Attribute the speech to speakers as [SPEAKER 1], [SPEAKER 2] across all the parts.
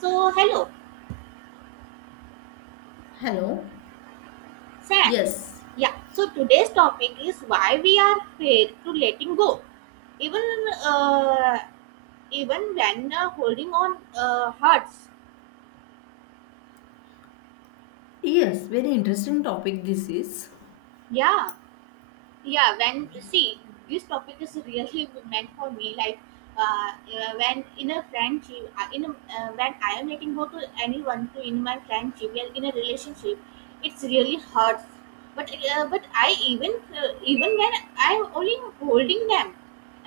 [SPEAKER 1] So, hello,
[SPEAKER 2] Hello.
[SPEAKER 1] Sam.
[SPEAKER 2] Yes.
[SPEAKER 1] Yeah, so today's topic is why we are afraid to letting go, even uh, even when holding on hurts.
[SPEAKER 2] Yes, very interesting topic this is.
[SPEAKER 1] Yeah. Yeah when see this topic is really meant for me like when in a friendship in a, when I am letting go to anyone to in my friendship well in a relationship it's really hurts but I even even when I am only holding them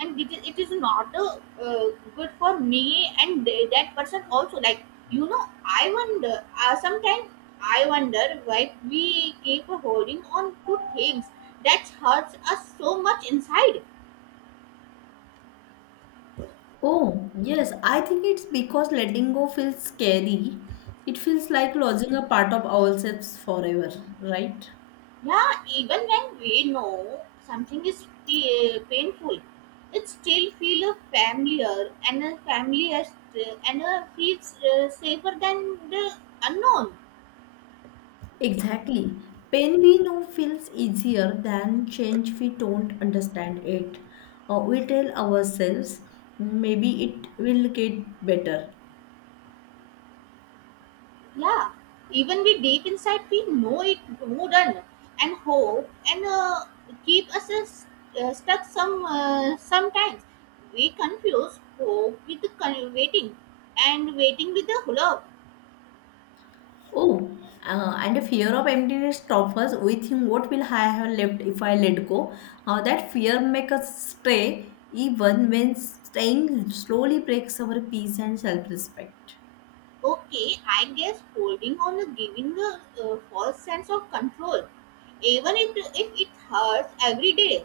[SPEAKER 1] and it is not good for me and that person also like I wonder sometimes I wonder why we keep holding on to things that hurts us so much inside.
[SPEAKER 2] Oh, yes, I think it's because letting go feels scary. It feels like losing a part of ourselves forever, right?
[SPEAKER 1] Yeah, even when we know something is painful, it still feels familiar and a familiar and a feels safer than the unknown.
[SPEAKER 2] Exactly. Pain we know feels easier than change we don't understand it. We tell ourselves maybe it will get better.
[SPEAKER 1] Yeah, even we deep inside we know it wouldn't and hope and keep us stuck sometimes. We confuse hope with the waiting and waiting with the hope.
[SPEAKER 2] Oh, and a fear of emptiness toppers within, what will I have left if I let go? That fear makes us stay even when staying slowly breaks our peace and self-respect.
[SPEAKER 1] Okay, I guess holding on and giving a false sense of control, even if it hurts every day.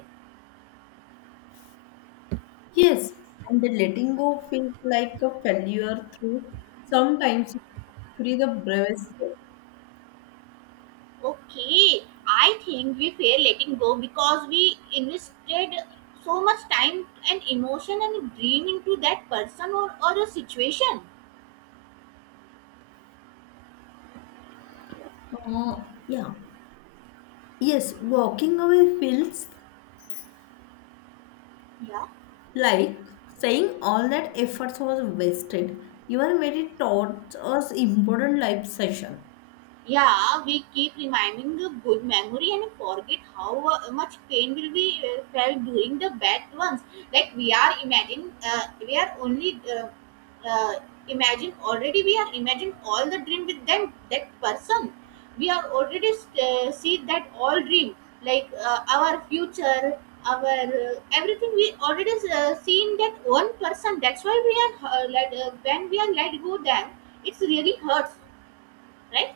[SPEAKER 2] Yes, and the letting go feels like a failure through sometimes it's actually the bravest step.
[SPEAKER 1] Okay, I think we fear letting go because we invested so much time and emotion and dream into that person or a situation.
[SPEAKER 2] Uh, yeah. Yes, walking away feels
[SPEAKER 1] Yeah.
[SPEAKER 2] like saying all that efforts was wasted. Your merit taught us important life session.
[SPEAKER 1] Yeah, we keep reminding the good memory and forget how much pain will be felt during the bad ones. Like we are imagine, we are only uh, imagine already. We are imagine all the dream with them that person. We are already see that all dream like our future, our everything. We already seen that one person. That's why we are when we are let go them, it's really hurts, right?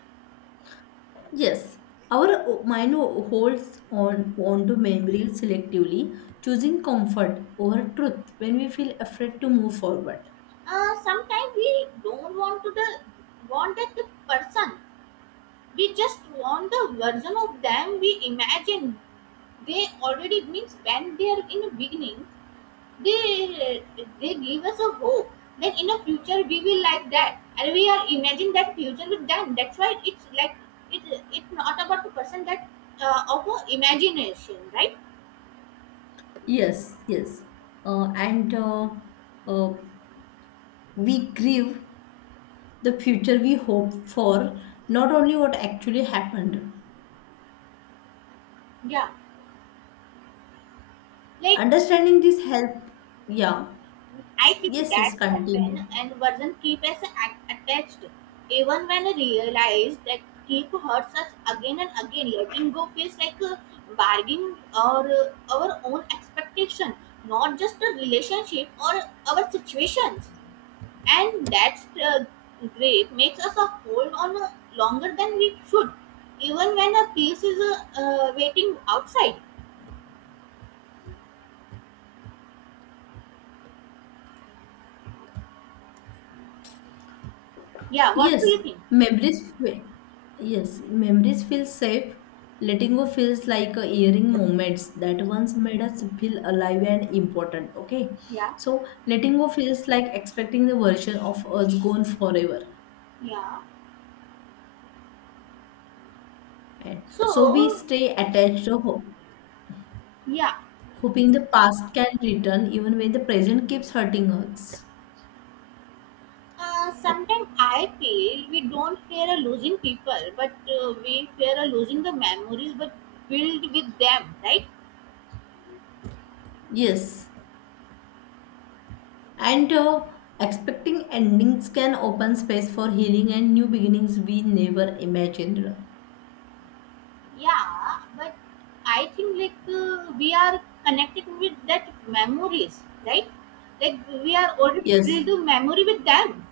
[SPEAKER 2] Yes, mind holds on onto memory selectively, choosing comfort over truth when we feel afraid to move forward.
[SPEAKER 1] sometimes we don't want to the want that the person we just want the version of them we imagine they already means when they are in the beginning they they give us a hope that in the future we will like that and we are imagining that future with them that's why it's like it it's not about the person that of a imagination, right?
[SPEAKER 2] Yes, yes, and uh, we grieve the future we hope for, not only what actually happened.
[SPEAKER 1] Yeah, like
[SPEAKER 2] Understanding this help, yeah.
[SPEAKER 1] I think
[SPEAKER 2] Yes, yes,
[SPEAKER 1] that
[SPEAKER 2] continue.
[SPEAKER 1] happened and wasn't keep as attached. Even when I realized that keep hurts us again and again, letting go feels like a bargaining or our own expectation, not just a relationship or our situations. And that's great makes us a hold on longer than we should, even when a piece is waiting outside. Yeah, what do
[SPEAKER 2] Yes,
[SPEAKER 1] you think?
[SPEAKER 2] memories fe- yes, memories feel safe. Letting go feels like a earring moments that once made us feel alive and important. Okay.
[SPEAKER 1] Yeah,
[SPEAKER 2] So letting go feels like expecting the version of us gone forever.
[SPEAKER 1] yeah.
[SPEAKER 2] And so we
[SPEAKER 1] So,
[SPEAKER 2] stay attached to hope,
[SPEAKER 1] yeah.
[SPEAKER 2] hoping the past can return even when the present keeps hurting us.
[SPEAKER 1] Sometimes I feel we don't fear a losing people, but we fear a losing the memories, but build with them, right?
[SPEAKER 2] Yes. And expecting endings can open space for healing and new beginnings we never imagined.
[SPEAKER 1] Yeah, but I think like we are connected with that memories, right? Like we are already build
[SPEAKER 2] Yes.
[SPEAKER 1] the memory with them.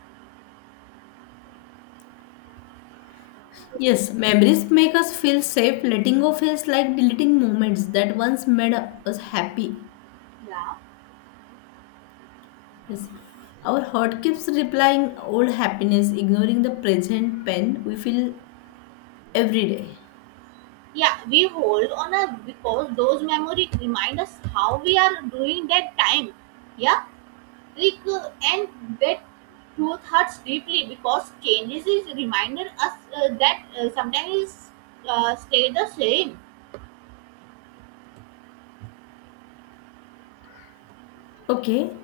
[SPEAKER 2] Yes, memories make us feel safe. Letting go feels like deleting moments that once made us happy.
[SPEAKER 1] Yeah,
[SPEAKER 2] Yes. Our heart keeps replying old happiness, ignoring the present pain we feel every day.
[SPEAKER 1] yeah, we hold on a because those memory remind us how we are doing that time. Yeah. Trick and that truth hurts deeply because changes is reminder us that sometimes stay the same.
[SPEAKER 2] Okay.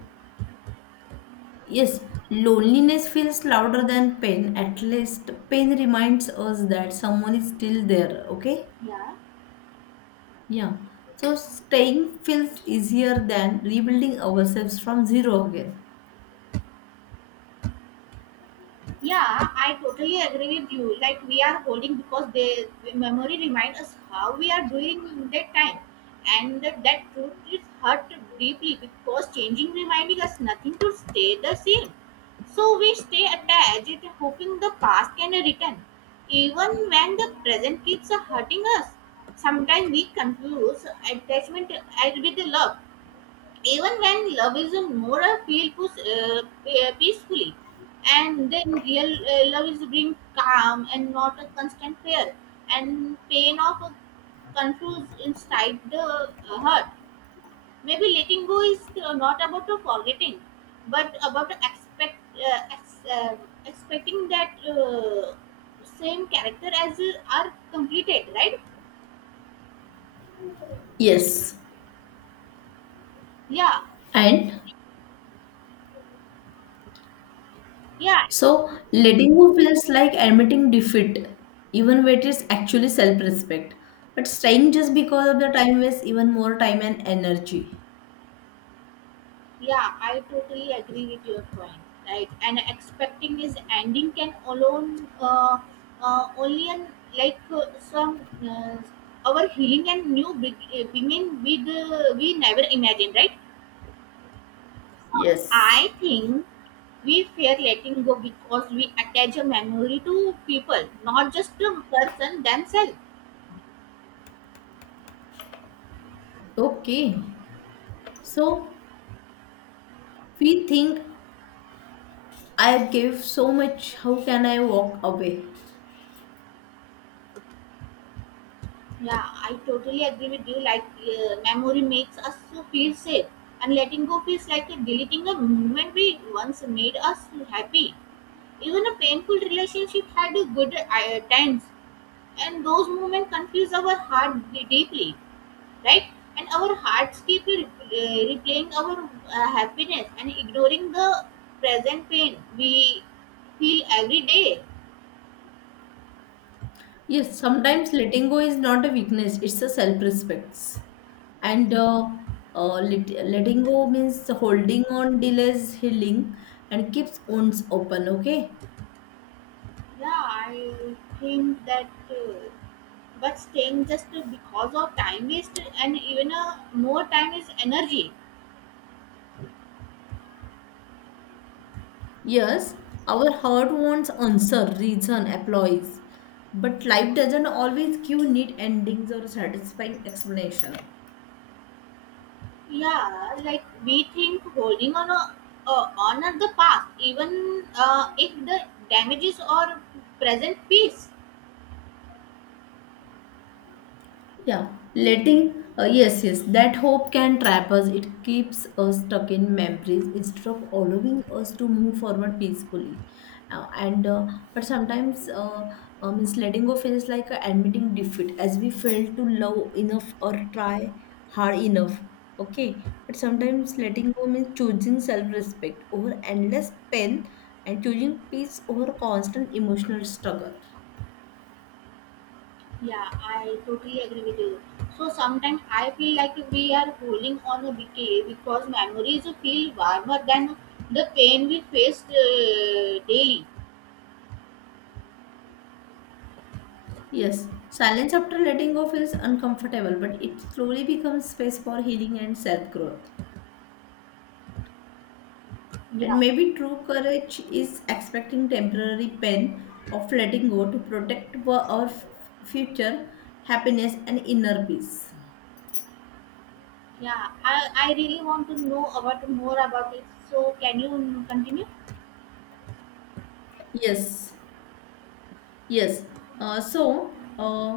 [SPEAKER 2] Yes, loneliness feels louder than pain. At least pain reminds us that someone is still there. Okay.
[SPEAKER 1] Yeah.
[SPEAKER 2] Yeah. So staying feels easier than rebuilding ourselves from zero again.
[SPEAKER 1] Yeah, I totally agree with you. Like we are holding because they the memory reminds us how we are doing that time, and that truth is hurt deeply because changing reminding us nothing to stay the same. So we stay attached, hoping the past can return, even when the present keeps hurting us. Sometimes we confuse attachment with love even when love is a moral feel push, peacefully and then real love is bring calm and not a constant fear and pain of a confuse inside the heart. Maybe letting go is not about forgetting but about expecting that same character as are completed, right?
[SPEAKER 2] Yes.
[SPEAKER 1] yeah
[SPEAKER 2] And
[SPEAKER 1] yeah.
[SPEAKER 2] so letting go feels like admitting defeat, even when it is actually self-respect. But staying just because of the time wastes even more time and energy.
[SPEAKER 1] Yeah, I totally agree with your point. Right, and expecting is ending can alone only an, like some uh, our healing and new beginning with we never imagined. Right,
[SPEAKER 2] Yes.
[SPEAKER 1] I think we fear letting go because we attach a memory to people, not just to person themselves.
[SPEAKER 2] Okay. So we think, I gave so much, how can I walk away?
[SPEAKER 1] Yeah, I totally agree with you. Like, memory makes us to feel safe, and letting go feels like a deleting a moment we once made us happy. Even a painful relationship had a good times, and those moments confuse our heart deeply, right? And our hearts keep replaying our happiness and ignoring the present pain we feel every day.
[SPEAKER 2] Yes, sometimes letting go is not a weakness, it's a self-respect. And letting go means holding on delays healing and keeps wounds open, okay?
[SPEAKER 1] Yeah, I think that. But staying just because of time waste and even more time is energy.
[SPEAKER 2] Yes, our heart wants answer, reason, applause. But life doesn't always give neat endings or satisfying explanation.
[SPEAKER 1] Yeah, like we think holding on a, on at the past even if the damages or present peace.
[SPEAKER 2] Yes, yes, that hope can trap us. It keeps us stuck in memories instead of allowing us to move forward peacefully. And but sometimes, means letting go feels like admitting defeat as we fail to love enough or try hard enough. Okay, but sometimes letting go means choosing self-respect over endless pain and choosing peace over constant emotional struggle.
[SPEAKER 1] Yeah I totally agree with you. So sometimes I feel like we are holding on a decay because memories feel warmer than the pain we faced daily.
[SPEAKER 2] Yes, silence after letting go feels uncomfortable, but it slowly becomes space for healing and self growth. And
[SPEAKER 1] Yeah.
[SPEAKER 2] maybe true courage is expecting temporary pain of letting go to protect our future happiness and inner peace.
[SPEAKER 1] Yeah, I really want to know about more about it. So can you continue?
[SPEAKER 2] Yes. Yes. Uh, so, uh,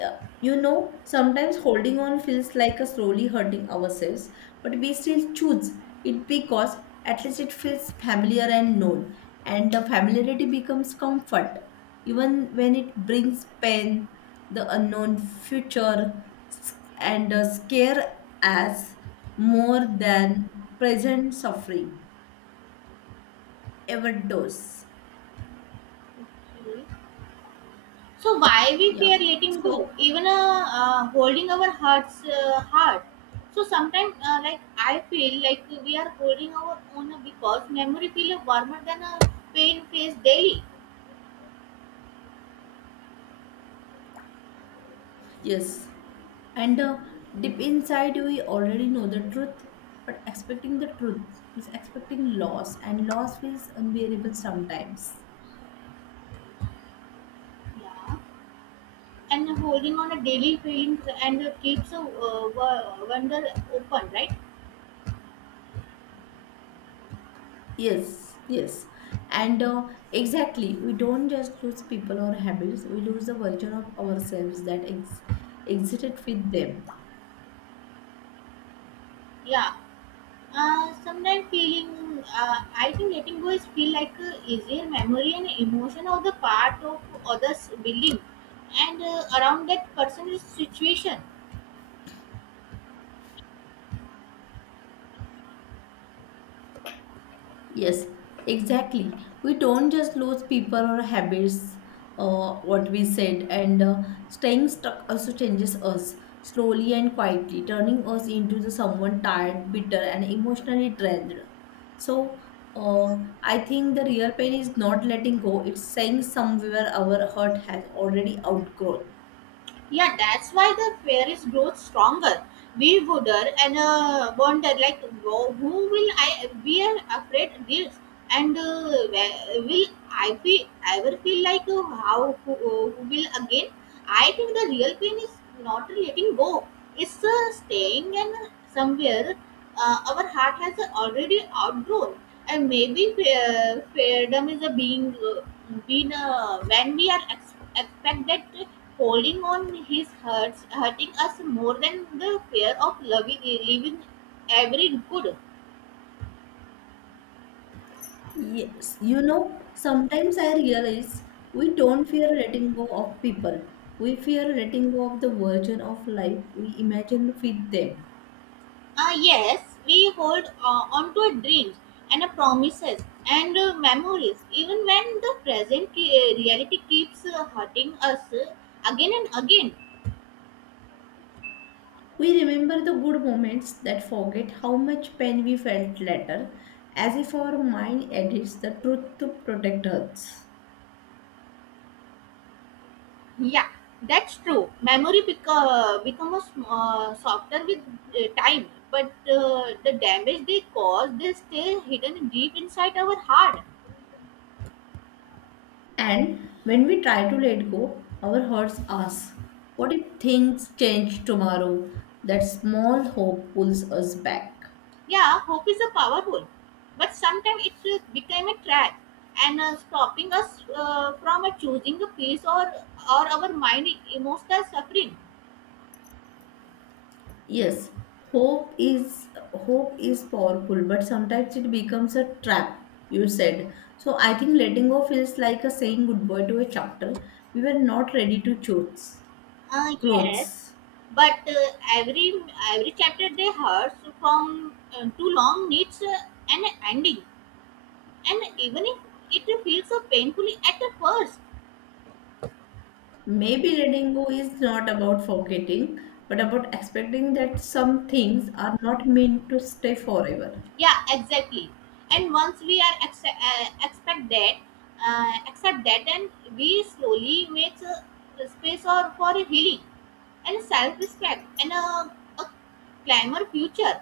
[SPEAKER 2] uh, you know, sometimes holding on feels like a slowly hurting ourselves, but we still choose it because at least it feels familiar and known, and the familiarity becomes comfort, even when it brings pain, the unknown future, s- and scare as more than present suffering ever does.
[SPEAKER 1] Okay. So why we
[SPEAKER 2] Yeah.
[SPEAKER 1] fear letting go,
[SPEAKER 2] So
[SPEAKER 1] even holding our hearts hard. So sometimes, like I feel like we are holding our own because memory feel warmer than a pain face daily.
[SPEAKER 2] yes. And deep inside, we already know the truth, but expecting the truth is expecting loss, and loss feels unbearable sometimes.
[SPEAKER 1] Yeah. And holding on a daily feeling and keeps a wonder open, right?
[SPEAKER 2] Yes, yes. And Exactly, we don't just lose people or habits, we lose the version of ourselves that exited with them.
[SPEAKER 1] Yeah. Sometimes feeling, I think letting go is feel like easier memory and emotion of the part of others building and around that person's situation.
[SPEAKER 2] Yes, exactly. We don't just lose people or habits, what we said, and staying stuck also changes us slowly and quietly, turning us into the someone tired, bitter, and emotionally drained. So, uh, I think the real pain is not letting go; it's saying somewhere our hurt has already outgrown.
[SPEAKER 1] Yeah, that's why the fairies grow stronger. We wonder and wonder like who will I we are afraid this and will I feel ever feel like who will again? I think the real pain is not letting go. It's staying and somewhere our heart has already outgrown and maybe freedom is a being being when we are expect that holding on his hurts hurting us more than the fear of loving leaving every good.
[SPEAKER 2] Yes, you know, sometimes I realize we don't fear letting go of people. We fear letting go of the version of life we imagined with them.
[SPEAKER 1] Ah, yes, we hold on to our dreams and promises and memories even when the present reality keeps hurting us again and again.
[SPEAKER 2] We remember the good moments that forget how much pain we felt later, as if our mind edits the truth to protect us.
[SPEAKER 1] Yeah, that's true. Memory becomes softer with time, but the damage they cause, they stay hidden deep inside our heart.
[SPEAKER 2] And when we try to let go, our hearts ask, what if things change tomorrow? That small hope pulls us back.
[SPEAKER 1] Yeah, hope is a powerful, but sometimes it will become a trap and stopping us from choosing a peace or our mind emotional suffering.
[SPEAKER 2] Yes, Hope is powerful, but sometimes it becomes a trap, you said. So I think letting go feels like a saying goodbye to a chapter. We were not ready to choose
[SPEAKER 1] Yes,
[SPEAKER 2] clothes.
[SPEAKER 1] but every every chapter they hurts from too long needs an ending. And even if it feels so painfully at the first.
[SPEAKER 2] Maybe letting go is not about forgetting, but about expecting that some things are not meant to stay forever.
[SPEAKER 1] Yeah exactly. And once we are expect that accept that and we slowly makes a space or for a healing and self-respect and a climber future.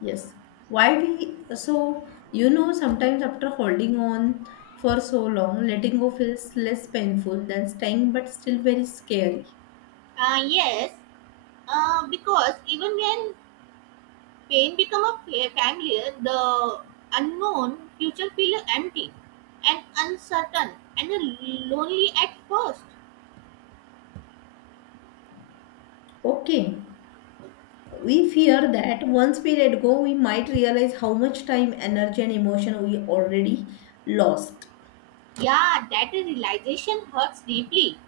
[SPEAKER 2] Yes. Why we so you know sometimes after holding on for so long, letting go feels less painful than staying, but still very scary.
[SPEAKER 1] Yes because even when pain become a familiar the unknown future feel empty and uncertain and lonely at first.
[SPEAKER 2] Okay. We fear that once we let go, we might realize how much time, energy, and emotion we already lost.
[SPEAKER 1] Yeah, that realization hurts deeply.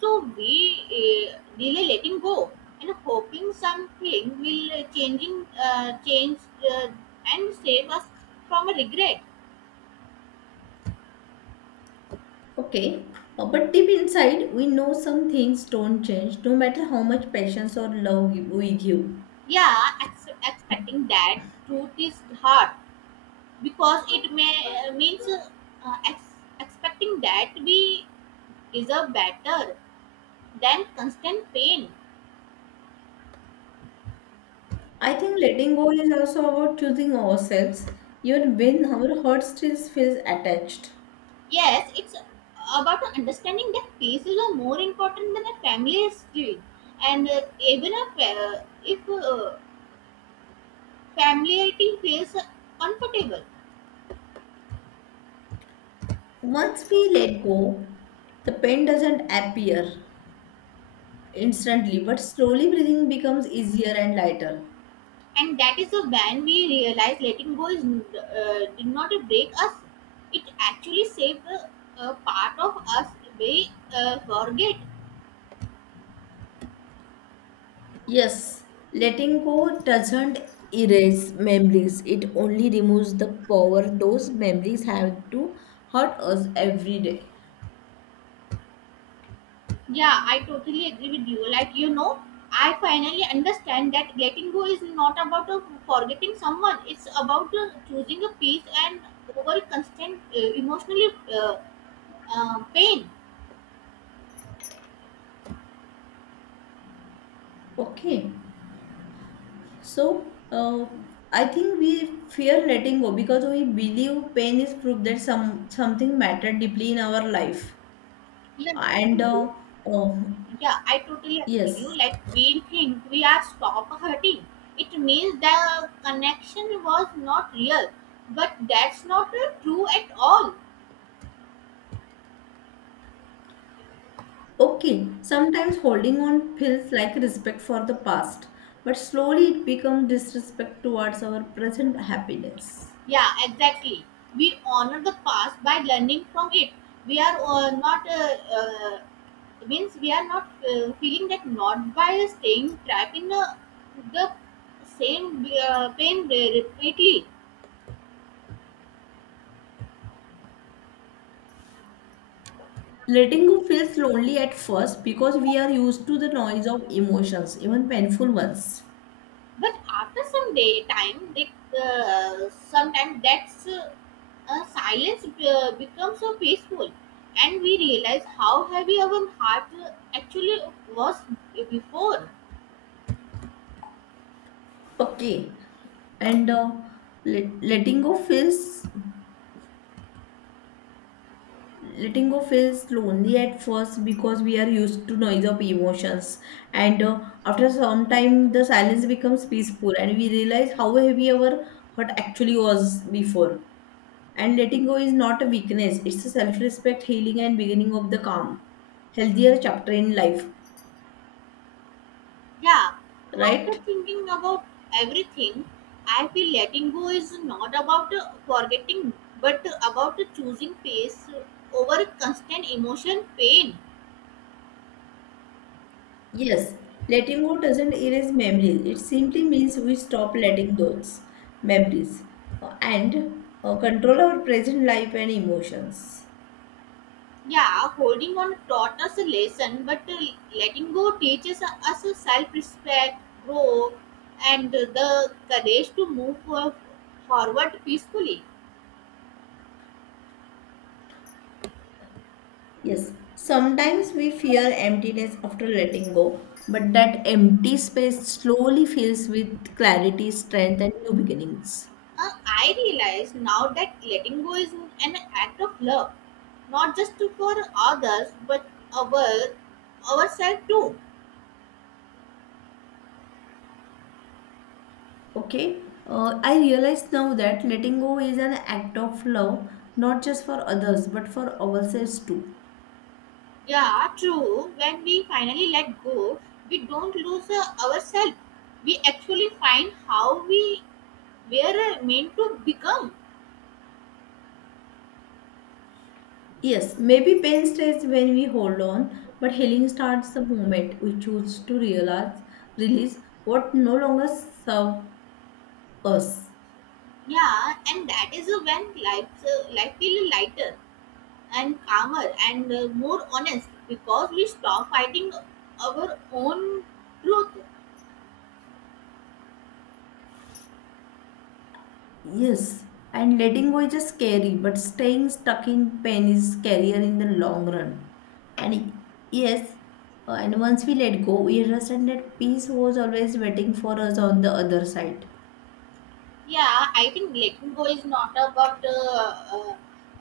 [SPEAKER 1] So we really letting go and hoping something will changing change uh, and save us from a regret.
[SPEAKER 2] Okay. But deep inside, we know some things don't change, no matter how much patience or love we give.
[SPEAKER 1] Yeah, expecting that truth is hard because it may means expecting that we deserve better than constant pain.
[SPEAKER 2] I think letting go is also about choosing ourselves, even when our heart still feels attached.
[SPEAKER 1] Yes, it's about understanding that pieces are more important than a family history. And even a, if familiarity feels comfortable,
[SPEAKER 2] Once we let go, the pain doesn't appear instantly, but slowly breathing becomes easier and lighter.
[SPEAKER 1] and that is the when we realize letting go is did not break us. It actually saved a part of us we forget.
[SPEAKER 2] Yes, letting go doesn't erase memories, it only removes the power those memories have to hurt us every day.
[SPEAKER 1] Yeah, I totally agree with you. Like, you know, I finally understand that letting go is not about forgetting someone, it's about choosing a peace and over constant emotional pain.
[SPEAKER 2] Okay. So, I think we fear letting go because we believe pain is proof that some something mattered deeply in our life.
[SPEAKER 1] Yeah,
[SPEAKER 2] And uh,
[SPEAKER 1] absolutely.
[SPEAKER 2] oh,
[SPEAKER 1] Yeah, I totally agree with
[SPEAKER 2] yes,
[SPEAKER 1] you. Like, we think we are stop hurting. It means the connection was not real, but that's not true at all.
[SPEAKER 2] okay. Sometimes holding on feels like respect for the past, but slowly it becomes disrespect towards our present happiness.
[SPEAKER 1] Yeah, exactly. We honor the past by learning from it. We are not means we are not feeling that not by staying trapped in the same pain repeatedly.
[SPEAKER 2] Letting go feels lonely at first because we are used to the noise of emotions, even painful ones.
[SPEAKER 1] But after some day time, they, sometimes that's silence becomes so peaceful, and we realize how heavy our heart actually was before.
[SPEAKER 2] Okay, and let, letting go feels letting go feels lonely at first because we are used to noise of emotions, and after some time the silence becomes peaceful and we realize how heavy our heart actually was before, and letting go is not a weakness, it's a self-respect, healing and beginning of the calm, healthier chapter in life,
[SPEAKER 1] Yeah, after
[SPEAKER 2] right?
[SPEAKER 1] thinking about everything, I feel letting go is not about forgetting but about choosing peace over constant emotion pain.
[SPEAKER 2] Yes, letting go doesn't erase memories, it simply means we stop letting those memories and control our present life and emotions.
[SPEAKER 1] Yeah, holding on taught us a lesson, but letting go teaches us self respect, growth, and the courage to move forward peacefully.
[SPEAKER 2] Yes, sometimes we fear emptiness after letting go, but that empty space slowly fills with clarity, strength, and new beginnings.
[SPEAKER 1] I realize now that letting go is an act of love, not just for others but our ourselves too.
[SPEAKER 2] Okay, I realize now that letting go is an act of love, not just for others, but for ourselves too.
[SPEAKER 1] Yeah, true. When we finally let go, we don't lose ourselves. We actually find how we were meant to become.
[SPEAKER 2] Yes, maybe pain stays when we hold on, but healing starts the moment we choose to realize, release what no longer serves us.
[SPEAKER 1] Yeah, and that is when life life feels lighter and calmer and more honest because we stop fighting our own truth.
[SPEAKER 2] Yes, and letting go is just scary, but staying stuck in pain is scarier in the long run. And yes, and once we let go, we understand that peace was always waiting for us on the other side.
[SPEAKER 1] Yeah, I think letting go is not about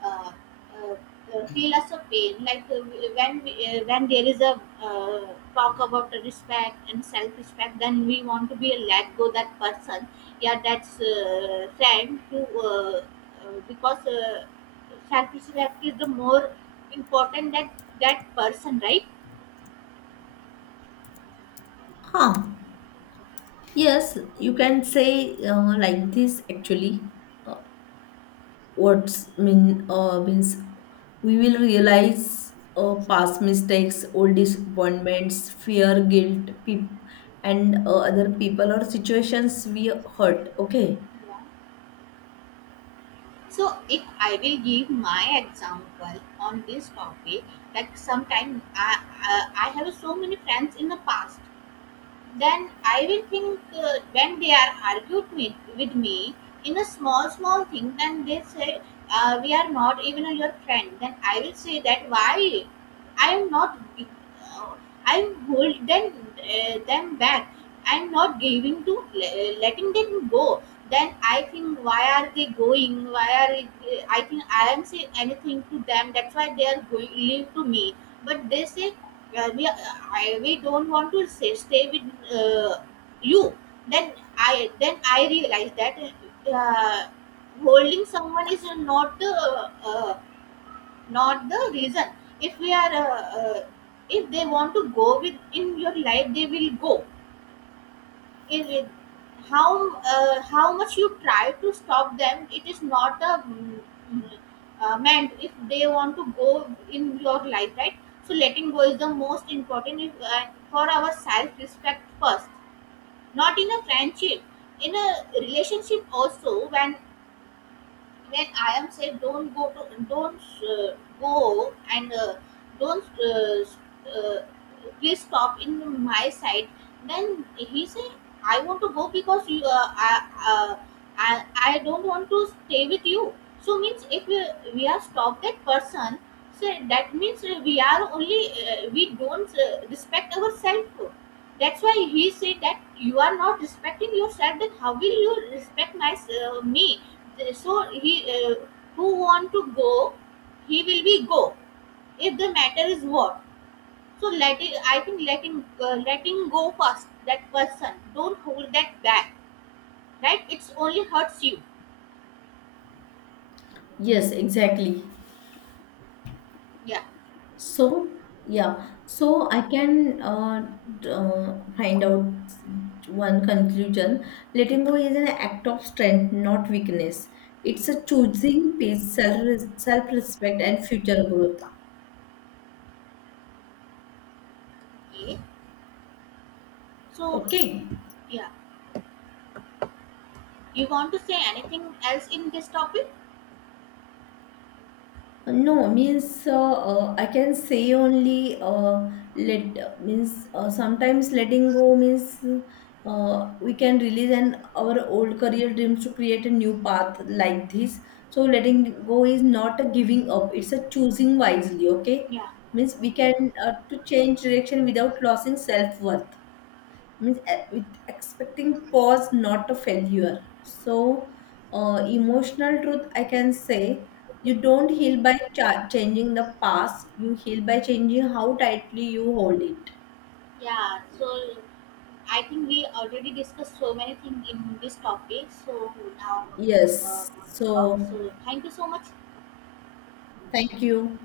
[SPEAKER 1] uh, uh, feel us a pain. Like when when there is a talk about the respect and self respect, then we want to be a let go that person. Yeah, that's friend to because self respect is the more important that that person, right?
[SPEAKER 2] Huh. Yes, you can say like this actually. What's mean means we will realize past mistakes, old disappointments, fear, guilt, peop- and other people or situations we hurt, okay?
[SPEAKER 1] Yeah. So, if I will give my example on this topic, like sometime I have so many friends in the past, then I will think when they are argued with me in a small, small thing, then they say, we are not even your friend. Then I will say that why I am not, uh, I am holding them, them back. I am not giving to letting them go. Then I think why are they going? Why are I think I am saying anything to them. That's why they are going leave to me. But they say well, we don't want to say, stay with you. Then then I realized that uh, holding someone is not the not the reason. If we are if they want to go with in your life, they will go it how much you try to stop them it is not a mm, meant if they want to go in your life, right? So letting go is the most important if, for our self respect first, not in a friendship, in a relationship also when I am said don't go to don't uh, go and don't uh, please stop in my side, then he say I want to go because you uh, I don't want to stay with you. So means if we are stop that person, so that means we are only we don't respect ourselves. That's why he said that you are not respecting yourself then how will you respect my me. So he who want to go he will be go if the matter is what. So let it, I think letting go first that person, don't hold that back, right? It's only hurts you.
[SPEAKER 2] Yes, exactly.
[SPEAKER 1] Yeah.
[SPEAKER 2] So yeah, so I can find out one conclusion: letting go is an act of strength, not weakness. It's a choosing peace, self self respect and future growth.
[SPEAKER 1] Okay, so
[SPEAKER 2] Okay.
[SPEAKER 1] yeah, you want to say anything else in this topic?
[SPEAKER 2] No, means I can say only let means sometimes letting go means we can release an our old career dreams to create a new path like this. So letting go is not a giving up; it's a choosing wisely. Okay,
[SPEAKER 1] Yeah,
[SPEAKER 2] means we can to change direction without losing self worth, means with expecting pause not a failure. So emotional truth I can say, you don't heal by changing the past, you heal by changing how tightly you hold it.
[SPEAKER 1] yeah, so I think we already discussed so many things in this topic, so now uh,
[SPEAKER 2] Yes,
[SPEAKER 1] stop.
[SPEAKER 2] so
[SPEAKER 1] So thank you so much.
[SPEAKER 2] thank you.